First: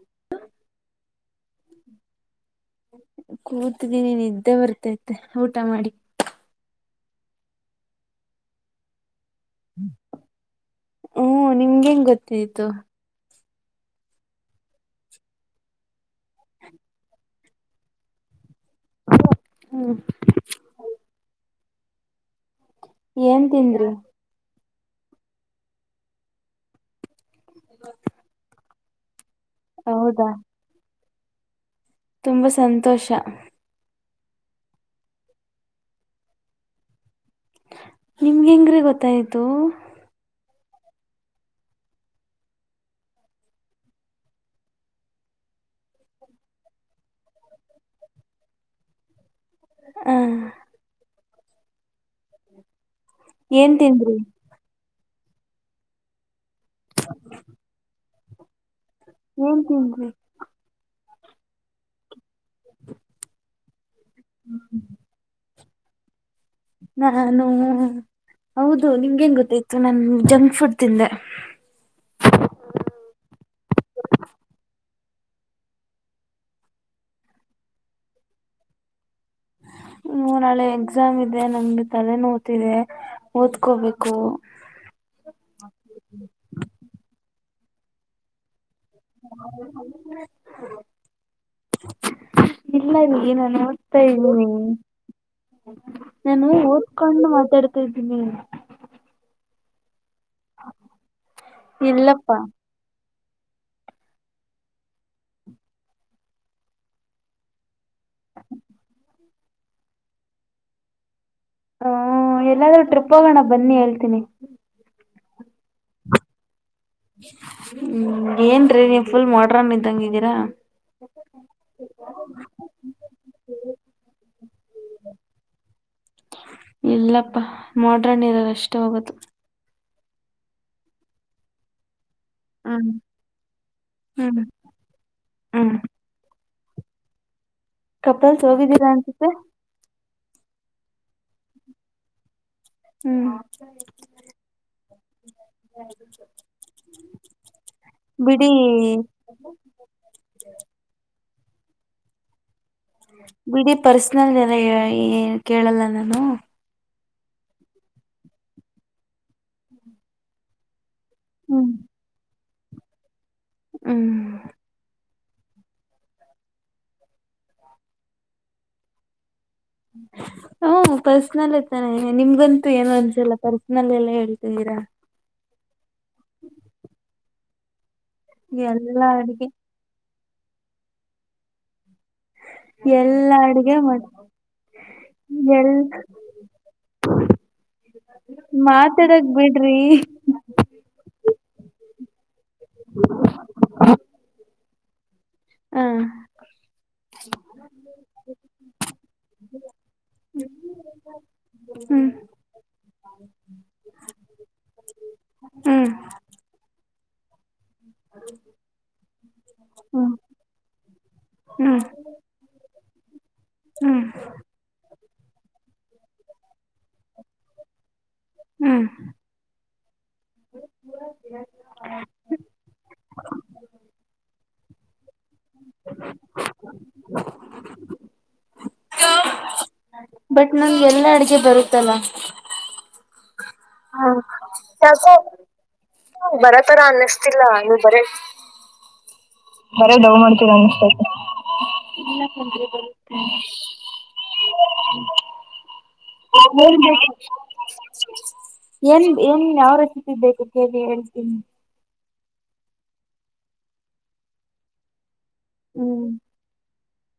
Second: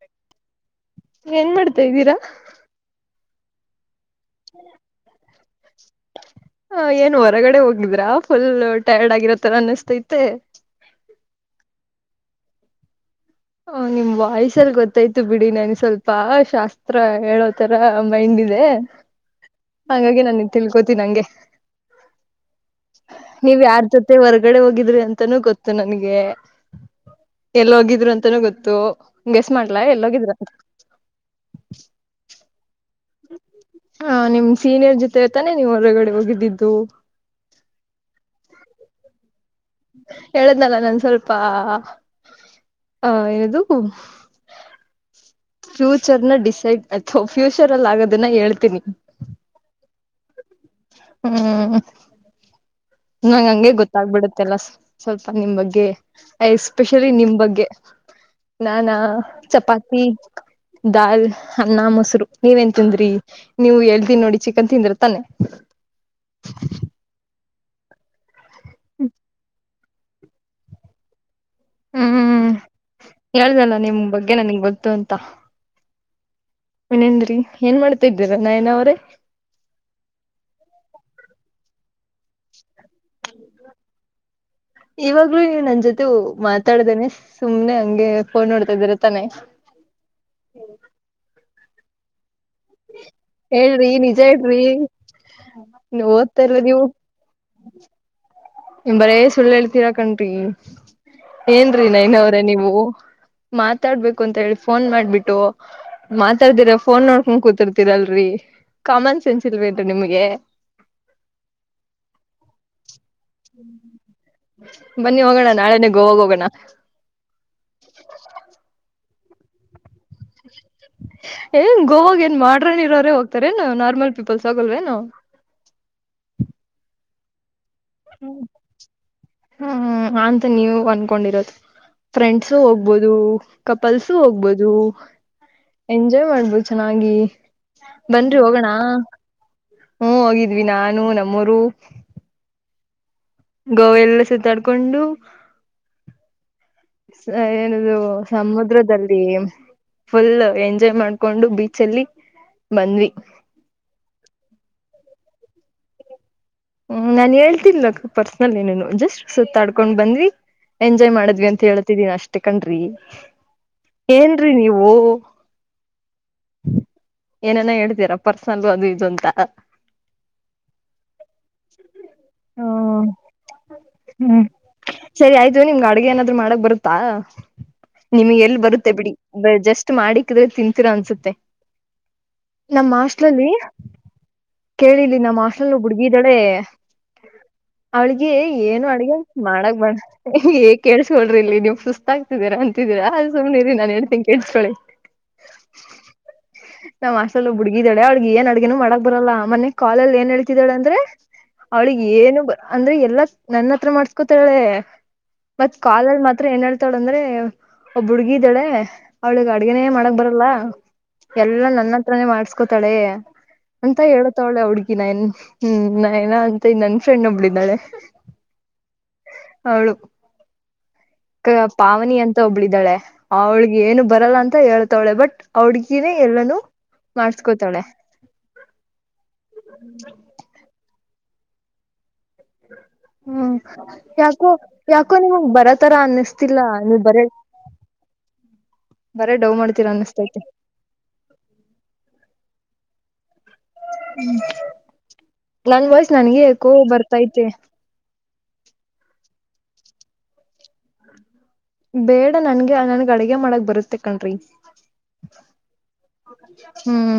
[inaudible] ಏನ್ ಮಾಡ್ತಾ ಇದ್ದೀರಾ ಕೂತಿದ್ದೀನಿ ನಿದ್ದೆ ಬರತೈತೆ ಊಟ ಮಾಡಿ. ಹ ಏನ್ ಹೊರಗಡೆ ಹೋಗಿದ್ರಾ ಫುಲ್ ಟೈರ್ಡ ಆಗಿರೋತರ ಅನಿಸ್ತೈತೆ. ಹೂ ನಿಮ್ಗ್ ಹೆಂಗ್ ಗೊತೈತು? ಹ ನಿಮ್ ವಾಯ್ಸಲ್ಲಿ ಗೊತ್ತಾಯ್ತು ಬಿಡಿ ನನ್ಗೆ ಸ್ವಲ್ಪ ಶಾಸ್ತ್ರ ಹೇಳೋತರ ಮೈಂಡ್ ಇದೆ. ಹ್ಮ್ ಹಂಗಾಗಿ ನನಿಗ್ ತಿಳ್ಕೋತೀನ್ ಹಂಗೆ. ಏನ್ ನೀವ್ ಯಾರ್ ತಿಂದ್ರಿ ಜೊತೆ ಹೊರ್ಗಡೆ ಹೋಗಿದ್ರಿ ಅಂತಾನೂ ಗೊತ್ತು ನನ್ಗೆ. ಎಲ್ ಹೋಗಿದ್ರು ಅಂತಾನೂ ಗೊತ್ತು ಗೆಸ್ ಮಾಡ್ಲಾ ಹೌದಾ ಎಲ್ಲೋಗಿದ್ರು ಅಂತ್ ತುಂಬ ಸಂತೋಷ ಹಾ ನಿಮ್ ಸೀನಿಯರ್ ಜೊತೆ ತಾನೇ ನೀವು ಹೊರಗಡೆ ಹೋಗಿದ್ದಿದ್ದು ನಿಮ್ಗ್ ಹೆಂಗ್ರಿ ಗೊತ್ತಾಯಿತು? ಹೇಳದ್ನಲ್ಲ ನಾನ್ ಸ್ವಲ್ಪ ಆ ಇದು ಫ್ಯೂಚರ್ನ ಡಿಸೈಡ್ ಎ ತೂ ಫ್ಯೂಚರ್ ಅಲ್ಲಿ ಆಗೋದನ್ನ ಹೇಳ್ತೀನಿ. ಹ ಹ್ಮ್ [unintelligible] ನಂಗೆ ಹಂಗೆ ಏನ್ ತಿಂದ್ರಿ ಗೊತ್ತಾಗಬಿಡತ್ತೆ ಎಲ್ಲ ಸ್ವಲ್ಪ ನಿಮ್ ಬಗ್ಗೆ ಎಸ್ಪೆಷಲಿ ನಿಮ್ ಬಗ್ಗೆ. ನಾನಾ ಏನ್ ಚಪಾತಿ, ತಿಂದ್ರಿ ದಾಲ್, ಅನ್ನ, ಮೊಸರು. ನೀವೇನ್ ತಿಂದ್ರಿ ನೀವು ಹೇಳ್ತಿನ್ ನೋಡಿ ಚಿಕನ್ ತಿಂದ್ರಿ ತಾನೆ. ನಾನು ಹೌದು ನಿಂಗ್ ಹೆಂಗ ಗೊತ್ತಾಯ್ತು ನನ್ ಜಂಕ್ ಫುಡ್ ತಿಂದೆ. ಹ್ಮ್ ಹೇಳದೆ ಅಲ್ಲ ನಿಮ್ ಬಗ್ಗೆ ನನಗ್ ಗೊತ್ತು ಅಂತ. ಇನ್ನೆನ್ರೀ ಏನ್ ಮಾಡ್ತಾ ಇದ್ದೀರಾ ನಯನ ಅವರೇ. ಹ್ಮ್ ನಾಳೆ ಎಕ್ಸಾಮ್ ಇದೆ ನನಗೆ ತಲೆ ನೋಯತಿದೆ ಓದ್ಕೋಬೇಕು. ಇವಾಗ್ಲೂ ನೀವು ನನ್ ಜೊತೆ ಮಾತಾಡ್ದೇನೆ ಸುಮ್ನೆ ಹಂಗೆ. ಫೋನ್ ನೋಡ್ತಾ ಇದಿರಾ [unintelligible] ಇಲ್ಲ ರಿ ನಾನು ಹೇಳ್ರಿ ಓದ್ತಾ ನಿಜ ಇದ್ದೀನಿ ಹೇಳ್ರಿ ಓದ್ತಾ ನಾನು ಇಲ್ಲ ಓದ್ಕೋ ಕೊಂಡು ಮಾತಾಡ್ತಾ ಇದ್ದೀನಿ. ನೀವು ಬರೇ ಸುಳ್ಳ ಹೇಳ್ತೀರಾ ಕಣ್ರಿ ಏನ್ರಿ ನಯನ ಇಲ್ಲಪ್ಪಾ ಅವ್ರೆ ನೀವು. ಮಾತಾಡ್ಬೇಕು ಅಂತ ಹೇಳಿ ಫೋನ್ ಮಾಡ್ಬಿಟ್ಟು ಮಾತಾಡ್ದಿರ ಫೋನ್ ನೋಡ್ಕೊಂಡ ಕೂತಿರ್ ತ್ತಿಲ್ರರಿ ಕಾಮನ್ ಸೆನ್ಸ್ ಇಲ್ವೇನ್ರಿ ನಿಮ್ಗೆ ಹ್ಮ ಎಲ್ಲಾದೂಎ ಟ್ರಿಪ್ ಹೋಗೋಣ ಬನ್ನಿ ಹೇಳ್ತೀನಿ. ಬನ್ನಿ ಹೋಗೋಣ ನಾಳೆನೆ ಗೋವಾಗೆ ಹೋಗೋಣ. ಹ್ಮ್ ಏನ್ರೀ ನೀವ್ ಫುಲ್ ಮಾಡ್ರನ್ ಇದ್ದಂಗಿದ್ದೀರಾ. ಏನ್ ಗೋವಾಗೆ ಏನ್ ಮಾಡ್ರನ್ ಇರೋರೆೇ ಹೋಗ್ತಾರ ಏನ್ ನಾರ್ಮಲ್ ಪೀಪಲ್ಸ್ ಹೋಗಲ್ವೆನೂ. ಇಲ್ಲಪ್ಪ ಮಾಡ್ರನ್ ಇರೋರೊ ಅಷ್ಟೇ ಹೋಗೋದು. ಹ್ಮ ಅಂತ ನೀವು ಅನ್ಕೊಂಡಿರೋದು. ಫ್ರೆಂಡ್ಸು ಹ್ಮ್ ಹೋಗ್ಬೋದು ಕಪಲ್ಸು ಹ್ಮ್ ಹೋಗ್ಬೋದು. ಹ್ಮ್ ಎಂಜಾಯ್ ಮಾಡ್ಬೋದು ಚೆನ್ನಾಗಿ ಬನ್ರಿ ಕಪಲ್ಸ್ ಹೋಗೋಣ. ಹೋಗಿದ್ದೀರಾ ಅನ್ಸುತ್ತೆ ಹ್ಮ್ ಹೋಗಿದ್ವಿ ನಾನು ನಮ್ಮೋರು. ಹ್ಮ್ ಗೋವ ಎಲ್ಲಾ ಸುತ್ತಾಡ್ಕೊಂಡು. [inaudible] ಏನದು ಬಿಡಿ ಸಮುದ್ರದಂಡಿಗೆನ್ ಫುಲ್ ಎಂಜಾಯ್ ಮಾಡ್ಕೊಂಡು ಬೀಚಲ್ಲಿ ಬಂದ್ವಿ. ಬಿಡೀ ಪರ್ಸನಲ್ ಎಲ್ಲಾ ಏನ್ ಕೇಳಲ್ಲ ನಾನು ಹ್ಮ್ ನಾನ್ ಹೇಳ್ತಿಲ್ಲ ಪರ್ಸನಲ್ ಏನು ಜಸ್ಟ್ ಸುತ್ತಾಡ್ಕೊಂಡ್ ಬಂದ್ವಿ. ಎಂಜಾಯ್ ಮಾಡಿದ್ವಿ ಅಂತ ಹ್ಮ್ ಹೇಳ್ತಿದೀನಿ ಅಷ್ಟೇ ಕಣ್ರಿ ಹ್ಮ್ ಏನ್ರೀ ನೀವು ಏನನ ಹೇಳ್ತೀರಾ ಪರ್ಸನಲ್ ಅದು ಇದು ಅಂತ. ಹ್ಮ್ ಪರ್ಸ್ನಲ್ಲೆ ತನೆ ನಿಮ್ಗಂತೂ ಏನು ಹ್ಮ್ ಅನ್ಸಿಲ್ಲ ಪರ್ಸ್ನಲ್ ಎಲ್ಲ ಹ್ಮ್ ಹೇಳ್ತಿದ್ದೀರಾ. ಸರಿ ಆಯ್ತು ನಿಮ್ಗೆ ಅಡ್ಗೆ ಏನಾದ್ರು ಮಾಡಕ್ ಬರುತ್ತಾ ನಿಮ್ಗೆ ಎಲ್ಲಿ ಬರುತ್ತೆ ಎಲ್ಲಾ ಬಿಡಿ ಅಡ್ಗೆ ಜಸ್ಟ್ ಷ್ಟ್ ಮಾಡಿಕ್ಕಿದ್ರೆ ತಿಂತೀರಾ ಅನ್ಸುತ್ತೆ. ನಮ್ಮ್ ಎಲ್ಲಾ ಹಾಸ್ಟ್ಲಲ್ಲಿ ಅಡ್ಗೆ ಮಾಡ ಕೇಳಿ ಇಲ್ಲಿ ನಮ್ಮ ಎಲ್ ಹಾಸ್ಟೆಲ್ನಲ್ಲಿ ಒಬ್ಬ ಹುಡ್ಗೀ ಇದ್ದಾಳೆ. ಅವಳಿಗೆ ಏನು ಅಡುಗೆ ಮಾತಾಡಕ್ ಬಿಡ್ರಿ ಮಾಡಕ್ ಬರ ಏ ಕೇಸ್ಕಳ್ರಿ ಇಲ್ಲಿ ನೀವು ಸುಸ್ತ ಆಗ್ತಿದೀರ ಅಂತಿದೀರಾ ಅದು ಸುಮ್ನರಿ ನಾನ್ ಹೇಳ್ತಿನಿ ಕೇಳ್ಸ್ಕೊಳ್ಳಿ ಹಾ ನಮ್ ಹಾಸ್ಟ್ಲಲ್ಲಿ ಒಬ್ ಹುಡುಗಿ ಇದಾಳೆ ಅವಳಿಗೆ ಏನ್ ಅಡ್ಗೇನು ಮಾಡಕ್ ಬರಲ್ಲ ಮೊನ್ನೆ ಕಾಲಲ್ಲ್ ಏನ್ ಹೇಳ್ತಿದ್ದಾಳಂದ್ರೆ ಅವ್ಳಿಗ್ ಹ್ಮ್ ಏನು ಬ ಅಂದ್ರೆ ಎಲ್ಲಾ ನನ್ನ ಹತ್ರ ಮಾಡ್ಸ್ಕೊತ್ತಾಳೆ. ಮತ್ ಹ್ಮ್ ಕಾಲಲ್ಲಿ ಮಾತ್ರ ಏನ್ ಹೇಳ್ತಾಳೆ ಅಂದ್ರೆ ಒಬ್ಬ ಹುಡ್ಗಿ ಇದಳೆ ಅವ್ಳಿಗೆ ಅಡ್ಗನೇ ಮಾಡಕ್ ಬರಲ್ಲ ಎಲ್ಲಾ ಹ್ಮ್ ನನ್ನ ತ್ರನೆ ಮಾಡ್ಸ್ಕೋತಾಳೆ ಅಂತ ಹ್ಮ್ ಹೇಳ್ತಾವ್ಳೆ ಆ ಹುಡ್ಗಿ ನನ್ಗ್ ಹ್ಮ್ ನಯನ ಅಂತ ನನ್ ಫ್ರೆಂಡ್ ಒಬ್ಳಿದ್ದಾಳೆ ಹ್ಮು ಅವ್ಳು ತ ಪಾವನಿ ಅಂತ ಒಬ್ಳಿದ್ದಾಳೆ ಅವ್ಳಿಗೆ ಏನು ಬರಲ್ಲ ಅಂತ್ ಅಂತ ಹೇಳ್ತಾವ್ಳೆ ಬಟ್ ಆ ಹುಡ್ಗಿನೆ ಎಲ್ಲಾನೂ ಮಾಡ್ಸ್ಕೋತಾಳೆ. [unintelligible] ಬಟ್ ನಂಗೆ ಎಲ್ಲಾ ಅಡ್ಗೆ ಬರುತ್ತಲ್ಲ ಹ್ಮ್ ಯಾ ಯಾಕ್ ಯಾಕೋ ನಿಮಗ್ ಬರೊತರ ಅನ್ನಿಸ್ತಿಲ್ಲ ಬರತರ ನೀವ್ ಬರೇ ಅನ್ನಿಸ್ತಿಲ್ಲ ಬರೆ ಡೌ ಮಾ ಬರೆ ಡವ್ ಮಾಡ್ತೀರ ಅನ್ಸತೈತೆ ಇಲ್ಲಪ್ಪ ಹ್ಮು ನನ್ ವಾಯ್ಸ್ ನನ್ಗೆ ಎಕೋ ಬರುತ್ತೆ ಬರ್ತೈತೆ. ಏನ್ ಏನ್ ಯಾವ ರೆಸಿಪಿ ಬೇಕು ಕೇಳಿ ಹೇಳ್ತೀನಿ. ಬೇಡ ನನ್ಗೆ ನನ್ಗೆ ಅಡಗೆ ಮಾಡಕ್ಕೆ ಬರುತ್ತೆ ಕಣ್ರಿ. ಹ್ಮ್ ಹ್ಮು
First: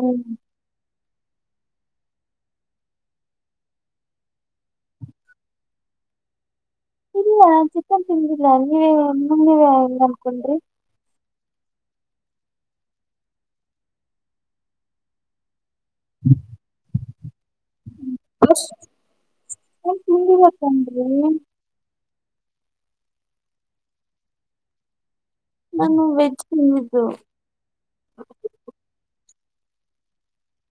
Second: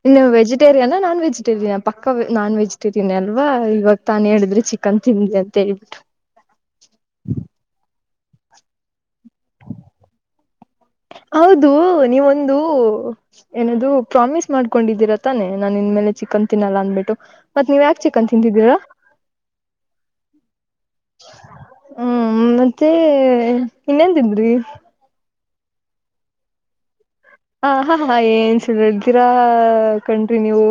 ಹ್ಮ್ ಇಲ್ಲ ವೆಜಿ ವೆಟೇರಿಯನ್ ನಾನ್ ವೆಜಿಟೇರಿಯನ್ ಪಕ್ಕ ನಾನ್ ವೆಜಿಟೇರಿಯನ್ ಅಲ್ವಾ ಇವಾತ್ತಾನು ಹೇಳಿದ್ರೆ ಚಿಕನ್ ತಿಂದ್ಲೆಳ್ಬಿಟ್ಟು ಇಲ್ಲ ಚಿಕನ್ ತಿಂದಿಲ್ಲ ನೀವೇ ನೀವ್ನೀವೆ ಹೆಂಗ್ ಅನ್ಕೊಂಡ್ರಿ ಹೌದು ನೀವೊಂದು ಏನದೂ ಪ್ರಾಮಿಸ್ ಮಾಡ್ಕೊಂಡಿದ್ದೀರಾ ತಾನೆ ನಾನ ಇನ್ಮೇಲೆ ಚಿಕನ್ ತಿನ್ನಲ್ಲ ಅಂದ್ಬಿಟ್ಟು ಮತ್ ನೀವ್ಯಾಕೆ ಚಿಕನ್ ತಿಂದಿದ್ದೀರಾ. ನಾನ್ ತಿಂದಿಲ್ಲ ಕಣ್ರೀ ಹ್ಮು ಮತ್ತೇ ಇನ್ನೆನ್ ತಿಂದ್ರಿ ನಾನು ವೆಜ್ ತಿನ್ನೋದು. ಹ ಹಾ ಹಾ ಏನ್ ಸುಳ್ಳೇಳ್ತೀರಾ ಕಣ್ರಿ ನೀವು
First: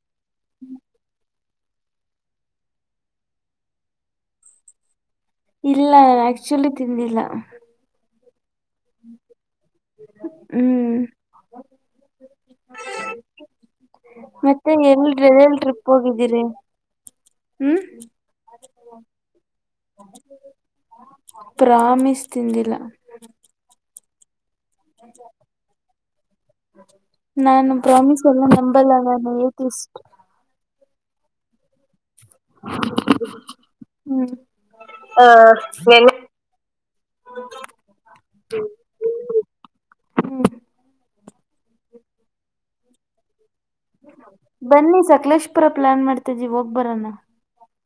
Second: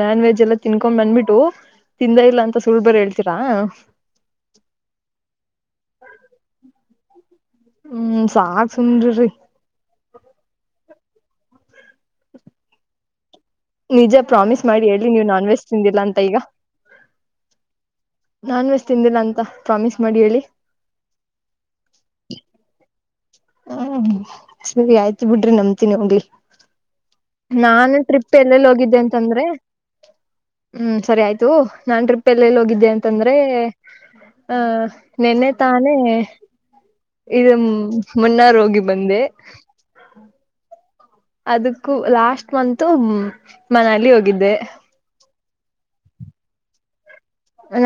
ನಾನ್ ವೆಜ್ ಎಲ್ಲ ತಿನ್ಕೊಂಡ್ ಬಂದುಬಿಟ್ಟು ತಿಂದೇ ಇಲ್ಲ ಅಂತ ಸುಳ್ ಬೇರೆ ಹೇಳ್ತೀರಾ ಇಲ್ಲಾ ಆಕ್ಚುಲಿ ತಿಂದಿಲ್ಲ. ಹ್ಮು ಸಾಕ್ ಸುಮ್ನಿರ್ರಿ. ಹ್ಮು ನಿಜ ಪ್ರಾಮಿಸ್ ಮಾಡಿ ಹೇಳಿ ನೀವು ನಾನ್ ವೆಜ್ ತಿಂದಿಲ್ಲ ಅಂತ ಈಗ ಹ್ಮು ನಾನ್ ವೆಜ್ ತಿಂದಿಲ್ಲ ಅಂತ ಪ್ರಾಮಿಸ್ ಮಾಡಿ ಹೇಳಿ ಪ್ರಾಮಿಸ್ ತಿಂದಿಲ್ಲ. ಹ್ಮು ಸರಿ ಆಯ್ತ್ ಬಿಡ್ರಿ ನಂಬ್ತಿನಿ ಹೋಗ್ಲಿ ನಾನು ಪ್ರಾಮಿಸ್ ಟ್ರಿಪ್ ಎಲ್ಲ ಎಲ್ಲೆಲ್ಲಿ ನಂಬಲ್ಲ ಹೋಗಿದ್ದೆ ನಾನು ಅಂತಂದ್ರೆ ಏತಿಸ್ಟ್ ಹ್ಮು ಸರಿ ಆಯ್ತು ನಾನ್ ಟ್ರಿಪ್ ಎಲ್ಲೆಲ್ಲಿ ಹೋಗಿದ್ದೆ ಅಂತಅಂದ್ರೆ ಹ್ಮ್ ಹಾ ಹ ನಿನ್ನೆ ತಾನೇ ಎನ್ ಇದುಂ ಮುನ್ನಾರೋಗಿ ಬಂದೆ ಹ್ಮ್ ಅದಕ್ಕು ಲಾಸ್ಟ್ ಮಂತು ಮನಾಲಿ ಹೋಗಿದ್ದೆ ಬನ್ನಿ ಸಕ್ಲೇಶ್ಪುರ ಪ್ಲ್ಯಾನ್ ಮಾಡ್ತೈದ್ದಿವಿ ಹೋಗ್ ಬರೋನ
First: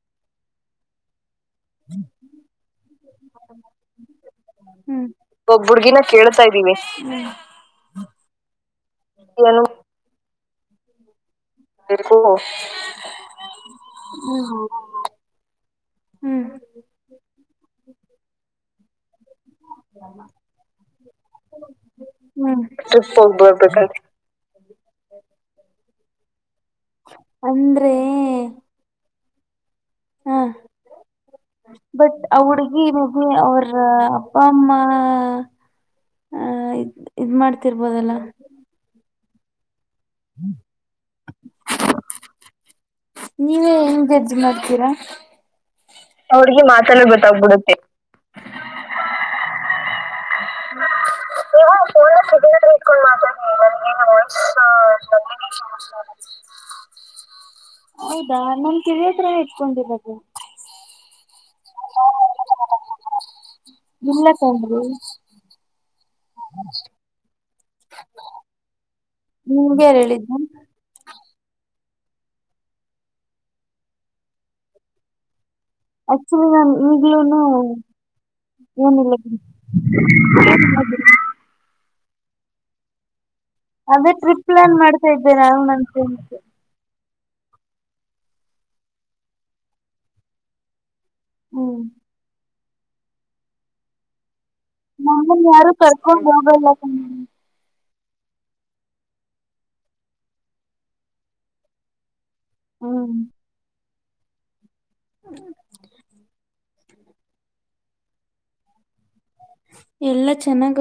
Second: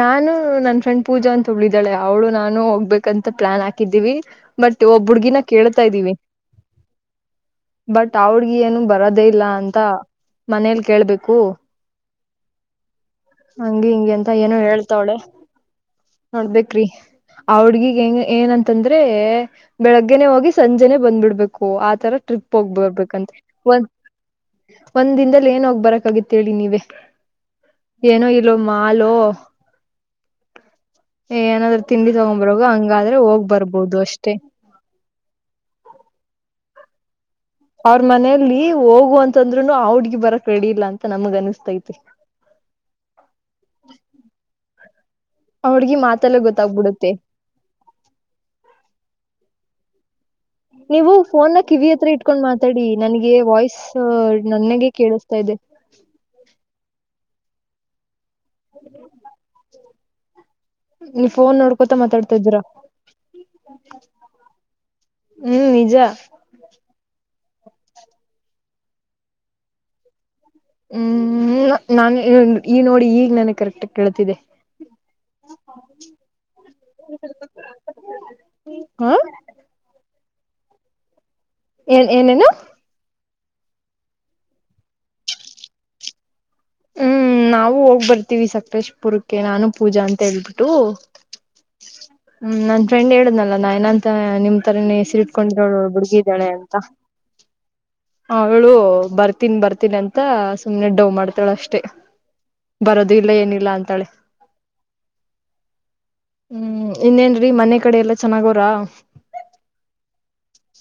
ನಾನು ನನ್ ಫ್ರೆಂಡ್ ಪೂಜಾ ಅಂತ ಒಬ್ಳಿದ್ದಾಳೆ ಅವ್ಳು ನಾನು ಹೋಗ್ಬೇಕಂತ ಪ್ಲಾನ್ ಹಾಕಿದ್ದೀವಿ ಬಟ್ ಹ್ಮು ಒಬ್ ಹುಡ್ಗಿನ ಕೇಳ್ತಾ ಒಬ್ಬುಡ್ಗಿನ ಇದೀವಿ ಕೇಳ್ತೈದ್ದೀನಿ ಬಟ್ ಅವ ಹುಡುಗಿ ಏನು ಬರೋದೇ ಇಲ್ಲ ಅಂತ ಮನೇಲಿ ಕೇಳ್ಬೇಕು. ಹಂಗೆ ಹಿಂಗೆ [unintelligible] ಅಂತ ಏನು ಹೇಳ್ತಾವಳೆ ಹ್ಮ್ ನೋಡ್ಬೇಕ್ರಿ. ಅವಡ್ಗಿಗ್ ಹೆಂಗ ಏನಂತಂದ್ರೆ. ಬೆಳಗ್ಗೆನೆ ಹೋಗಿ ಸಂಜೆನೆ ಬಂದ್ಬಿಡ್ಬೇಕು ಆತರ ಟ್ರಿಪ್ ಹ್ಮ್ ಹೋಗ್ ಟ್ರಿಪ್ ಹೋಗ್ ಬರ್ಬೇಕಂತೆ ಒಂದು. ಬರ್ಬೇಕಂತ ಒಂದ್ ದಿನದಲ್ಲಿ ಏನೋಗ್ ಬರಕ್ಗತ್ತ ಹೇಳೇಳಿ ನೀವೇ ಅಂದ್ರೆ ಏನೋ ಇಲ್ಲೋಮ್ಮ. ಹಲೋ. ಹಾ ಏ ಏನಾದ್ರೂ ತಿಂಡಿ ಬಟ್ ಆ ತಗೊಂಬರಗ ಹುಡ್ಗಿ ಹಂಗಾದ್ರೆ ಮೇಬಿ ಹೋಗ್ ಅವ್ರ ಬರ್ಬೋದು ಅಪ್ಪ ಅಷ್ಟೇ. ಅಮ್ಮ ಇದ್ ಇದು ಮಾಡ್. ಅವ್ರ ಮನೆಯಲ್ಲಿ ಹೋಗು ಅಂತ ಅಂದ್ರೂನು ಅವಡ್ಗಿ ಬರಕ್ ರೆಡಿಲ್ಲ ಅಂತ ನಮಗ್ ಅನಿಸಸ್ತೈತಿ. ನೀವೇ ಹೆಂಗ ಜಡ್ಜ್ ಮಾಡ್ತೀರಾ ಆ ಹುಡ್ಗಿ ಮಾಡ್ತೀರಾ ಮಾತಲ್ಲೇ ಆ ಹುಡುಗಿ ಮಾತಲ್ಲೆ ಗೊತ್ತಾಗ್ಬಿಡುತ್ತೆ ಗೊತ್ತಾಗಬಿಡುತ್ತೆ. ನೀವು ಫೋನ್ ನೀವು ಕಿವಿ ಫೋನ್ ಹತ್ರ ಇಟ್ಕೊಂಡ್ ಕಿವಿಹತ್ರ ಮಾತಾಡಿ ಇಟ್ಕೊಂಡ್ ನನಗೆ ಮಾತಾಡಿ ವಾಯ್ಸ್. ನನ್ಗೆ ಸ ವಾಯ್ಸ್ ನನಗೆ ಕೇಳಿಸ್ತಾ ಇದೆ. ಹೌದಾ ನನ್ ಕಿವಿಯತ್ರನೆ ಇಟ್ಕೊಂಡಿರೋದು. ನೀವು ಫೋನ್ ನೋಡ್ಕೊತ ಮಾತಾಡ್ತಾ ಇದೀರ. ಇಲ್ಲ ಕಣ್ರೀ. ಹ್ಮ್ ನಿಜ. ನಿನಗ್ಯಾರು ಹೇಳಿದ್ದು. ಹ್ಮ್ ನಾನು ಈ ನೋಡಿ ಈಗ್ ನಾನಗೆ ಕರೆಕ್ಟಗ ಕೇಳ್ತಿದ್ದೆ. ಆಕ್ಚುಲಿ ನ ಈಗ್ಲೂನು ಹ ಏನಿಲ್ಲ. [inaudible] ಏನ್ ಏನೇನು. ಅದೇ ಟ್ರಿಪ್ ಪ್ಲಾನ್ ಮಾಡ್ತಾ ಇದ್ದೆನೆ ನಾನು ನನ್ನ ಫ್ರೆಂಡ್ಸ್ ಹ್ಮ್ ನಾವು ಹೋಗ್ ಬರ್ತೀವಿ ಸಕಲೇಶಪುರಕ್ಕೆ ನಾನು ಪೂಜಾ ಅಂತ ಹೇಳ್ಬಿಟ್ಟು ಹ್ಮ್ ಹ್ಮ್ ನನ್ ಫ್ರೆಂಡ್ ಹೇಳಿದುನಲ್ಲ ನಯನ. ನಿಮ್ ತರನೇ ಹೆಸರಿ ನಮ್ಮನ್ ಇಟ್ಕೊಂಡರೋಳ ಯಾರು ಒಬ್ಬಳು ಕರ್ಕೊಂಡ್ ಹುಡುಗಿದ್ದಾಳೆ ಅಂತ ಹೋಗಲ್ಲ ಕಣ್ರೀ ಅವಳು ಬರ್ತೀಣಿ ಬರ್ತೀನಿ ಅಂತ ಸುಮ್ನೆ ಡೌವ್ ಮಾಡ್ತಾಳ ಅಷ್ಟೇ. ಬರೋದು ಹ್ಮ್ ಇಲ್ಲ ಏನಿಲ್ಲ ಅಂತಾಳೆ. [inaudible] ಹ್ಮ್ ಇನ್ನೇನ್ರೀ ಮನೆ ಕಡೆ ಎಲ್ಲ ಚೆನ್ನಾಗವರಾ. ಎಲ್ಲ ಚೆನ್ನಾಗಿ.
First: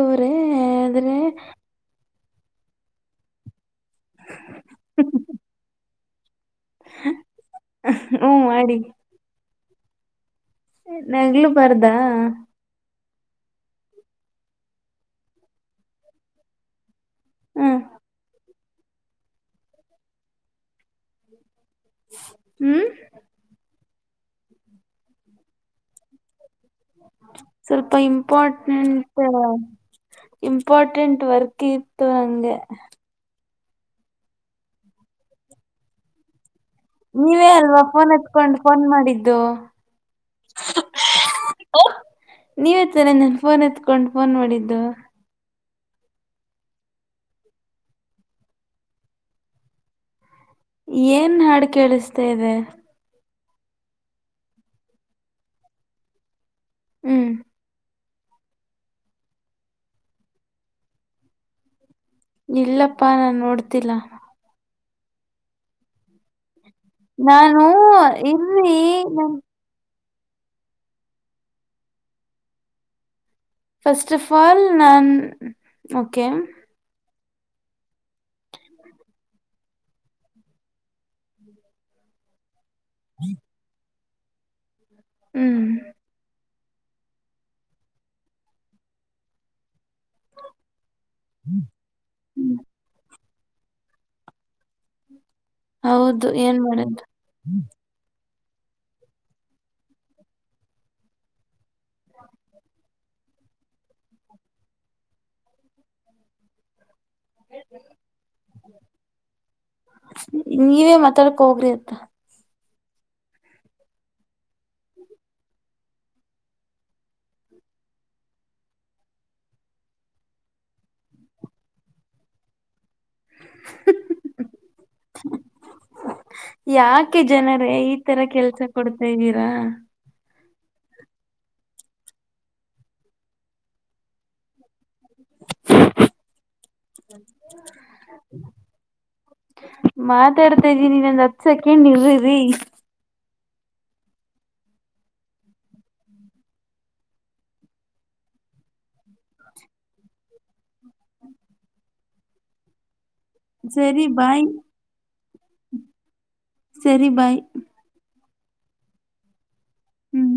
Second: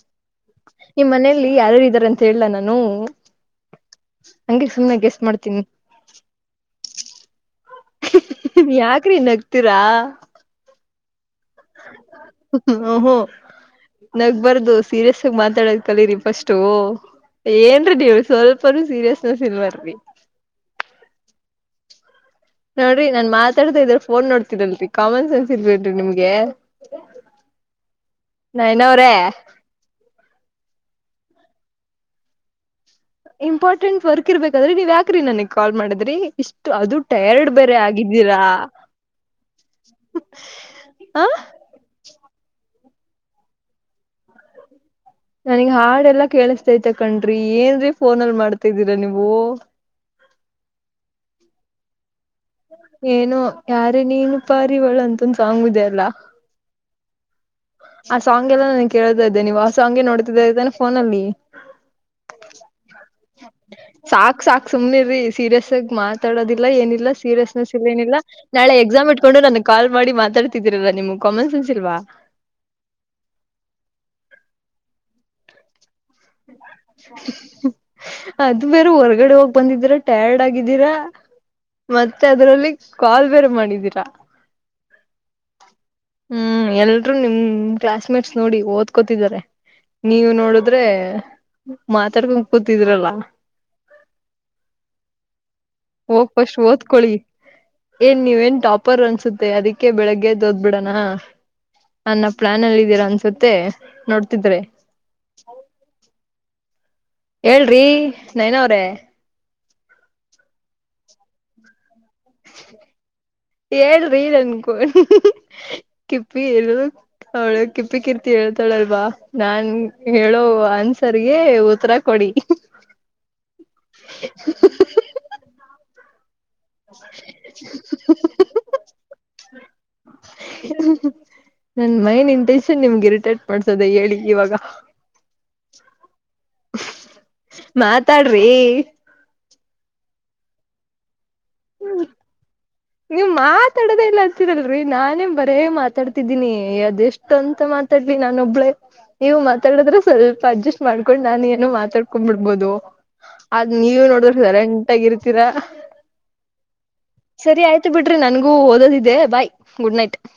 ನಿಮ್ ಮನೆಯಲ್ಲಿ ಯಾರಾರು ಇದ್ದಾರ ಅಂತ ಹೇಳಲಾ ನಾನು. ಹಂಗೆ ಸುಮ್ನೆ ಗೆಸ್ ಮಾಡ್ತೀನಿ.. ಹಾ ಹು ಮಾಡ್ತೀನಿ ಮಾಡಿ ಯಾಕ್ರಿ ನಗ್ತೀರಾ. ನಗ್ಲು ಬರ್ದ. ಹ ನಗ್ ಬರ್ದು ಸೀರಿಯಸ್ ಆಗಿ ಮಾತಾಡೋದ ಕಲೀರಿ ಫಸ್ಟು. ಹ್ಮ್ ಏನ್ರೀ ನೀವ ಸ್ವಲ್ಪನುೂ ಸೀರಿಯಸ್ನೆಸ್ ಇಲ್ವಾರಿ. ಹ್ಮ್ ನೋಡ್ರಿ ನಾನ್ ಮಾತಾಡತ ಇದ್ರ ಫೋನ್ ನೋಡ್ತೀರಲ್ರಿ ಕಾಮನ್ ಸೆನ್ಸ್ ಇಲ್ವೆನ್ರೀ ನಿಮ್ಗೆ. ಸ್ವಲ್ಪ ಇಂಪಾರ್ಟೆಂಟ್. ನಯನ ಅವ್ರೇ ಇಂಪಾರ್ಟೆಂಟ್ ವರ್ಕ್ ಇತ್ತು ಅಂದೇ. ಇಂಪಾರ್ಟೆಂಟ್ ವರ್ಕ್ ಇರ್ಬೇಕಾದ್ರಿ ನೀವ ಯಕ್ರಿ ನನಗ್ ಕಾಲ್ ಮಾಡಿದ್ರಿ ಇಷ್ಟು ಅದು ನೀವೇ ಟಯರ್ಡ್ ಬೇರೆ ಅಲ್ವಾ ಫೋನ್ ಆಗಿದ್ದೀರಾ. ಎತ್ಕೊಂಡು ಫೋನ್ ಮಾಡಿದ್ದು ಹಾ. ಓ.... ನೀವ ಹತ್ತರ ನನ್ ಫೋನ್ ಎತ್ಕೊಂಡು ಫೋನ್ ಮಾಡಿದ್ದು. ನನಗ್ ಹಾಡೆಲ್ಲಾ ಕೇಳಿಸ್ತೈತ ಕಣ್ರಿ ಏನ್ರೀ ಫೋನಲ್ ಮಾಡ್ತಾದ್ದೀರಾ ನೀವು. ಏನ್ ಹಾಡು ಕೇಳಿಸ್ತ ಇದೆ. ಏನು ಯಾರೇ ನೀನು ಪಾರಿವಳು ಅಂತಂದು ಸಾಂಗುದ ಅಲ್ಲ. ಹ್ಮ್ ಆ ಸಾಂಗ್ ಎಲ್ಲ ನಾನ ಕೇಳತಾ ಇದ್ದೆ ನೀವು ಆ ಸಾಂಗೇ ನೋಡ್ತಿದ್ದ ಇದ್ದಾನ ಫೋನ ಅಲ್ಲಿ. ಇಲ್ಲಪ್ಪಾ ನಾನ ನೋಡ್ತಿಲ್ಲ. ಸಾಕ್ ಸಾಕ್ ಸುಮ್ನೆ ರೀ ಸೀರಿಯಸ್ ಆಗ ಮಾತ್ ಡೋದಿಲ್ಲ ಏನಿಲ್ಲ ನಾನು ಸೀರಿಯಸ್ನೆಸ್ ಇಲ್ಲ ನಿಲ್ಲ ನಾಳೆ ಇರ್ರಿ ಎಕ್ಸಾಮ್ ಇಟ್ಕೊಂಡು ನನಗೆ. ಕಾಲ್ ಮಾಡಿ ಮಾತಾಡ್ತಿದೀರಲ್ಲ ನಿಮ್ಗೆ ಕಮೆನ್ಸ್ ಇಲವ್ವ. ಫಸ್ಟ್ ಆಫ್ ಆಲ್ ನಾನ್ ಓಕೆ. ಅದು ಬೇರೆ ಹೊರಗಡೆ ಹೋಗ್. ಬಂದಿದೀರ ಟಯಾರ್ಡ್ ಆಗಿದ್ದೀರಾ ಮತ್ತೆ ಅದ್ರಲ್ಲಿ. ಕಾಲ್ ಬೇರೆ ಮಾಡಿದೀರಾ. ಹ್ಮ್. ಹ್ಮ್ ಎಲ್ರೂ ನಿಮ್ ಕ್ಲಾಸ್ ಮೇಟ್ಸ್ ನೋಡಿ ಓದ್ಕೋತಿದಿದ್ದಾರೆ ನೀವು ನೋಡುದ್ರೆ. ಮಾತಾಡ್ಕೊಂಡ ಕೂತಿದ್ರಲ್ಲ. ಹೌದು ಹೋಗಿ ಏನ್ ಪಾಸ್ಟ ಮಾಡೋದು ಓದ್ಕೊಳ್ಳಿ. ಏನ್ ನೀವ ನ್ ಟಾಪರ್ ಅನ್ಸುತ್ತೆ ಅದಿಕ್ಕೆ ಬೆಳಗ್ಗೆದ್ದ ಬಿಡಣ ನನ್ನ ಪ್ಲಾನ್ ಅಲ್ಲಿ ಇದೀರಾ ಅನ್ಸುತ್ತೆ ನೋಡ್ತಿದ್ರೆ. ಹೇಳ್ರಿ ನಯನ ಅವ್ರೇ. ನೀವೇ ಮಾತಾಡಕ್ ಹೋಗ್ರಿ ಅತ್ತ. [inaudible] ಹೇಳರಿ ಅನ್ಕೋ....... ಕಿಪ್ಪಿ ಏನು ಅವಳು ಕಿಪ್ಪಿ ಕೀರ್ತಿ ಹೇಳ್ತಾಳಲ್ವಾ ನಾನ್ ಹೇಳೋ ಅನ್ಸರ್ಗೆ ಉತ್ತರಕ್. ಕೊಡಿ. [inaudible] ಯಾಕೆ ಜನರೇ ಈ ತರ ಕೆಲ್ಸ ಕೊಡ್ತಾದೀರಾ. ಹ ನನ್ ಮೈಂಡ್ ಇಂಟೆನ್ಷನ್ ನಿಮ್ಗೆ ಇರಿಟೇಟ್ ಮಾಡ್ಸದ ಹೇಳಿಕ್ಕೆ ಇವಾಗ. ಮಾತಾಡ್ರಿ. ಮಾತಾಡ್ತಾ ಇದ್ದೀ ನೀನ್ಂದ್ ಹತ್ ಸಕೆಂಡ್ ಇರಿರಿ. ನೀವು ಮಾತಾಡದೇ ಇಲ್ಲ ಅತಿದಲ್ರಿ ನಾನೇ ಬರೇ ಮಾತಾಡ್ತಿದ್ದೀನಿ ಅದೆಷ್ಟು. ಎಷ್ಟಂತ ಮಾತಾಲಿ ನಾನ ಒಬ್ಳೇ. ನೀವು ಮಾತಾಡದ್ರೆ ಸ್ವಲ್ಪ ಅಡ್ಜಸ್ಟ್ ಮಾಡ್ಕೊಂಡು ನಾನು ಏನ ಮಾತಾಡ್ಕೊಂಡ್ಬಿಡ್ಬೋದು. ಅದ್ ಸರಿ ನೀವೇ ನೋಡರ್ದ ಬಾಯ್ ಸೈಲೆಂಟ್ಗಿ ಇರ್ತೀರಾ. ಸರಿ ಬಾಯ್ ಆಯ್ತು ಬಿಡ್ರಿ ನನ್ಗೂ ಓದೋದಿದ್ದೆ ಬಾಯ್ ಗುಡ್ ನೈಟ್. ಹ್ಮ್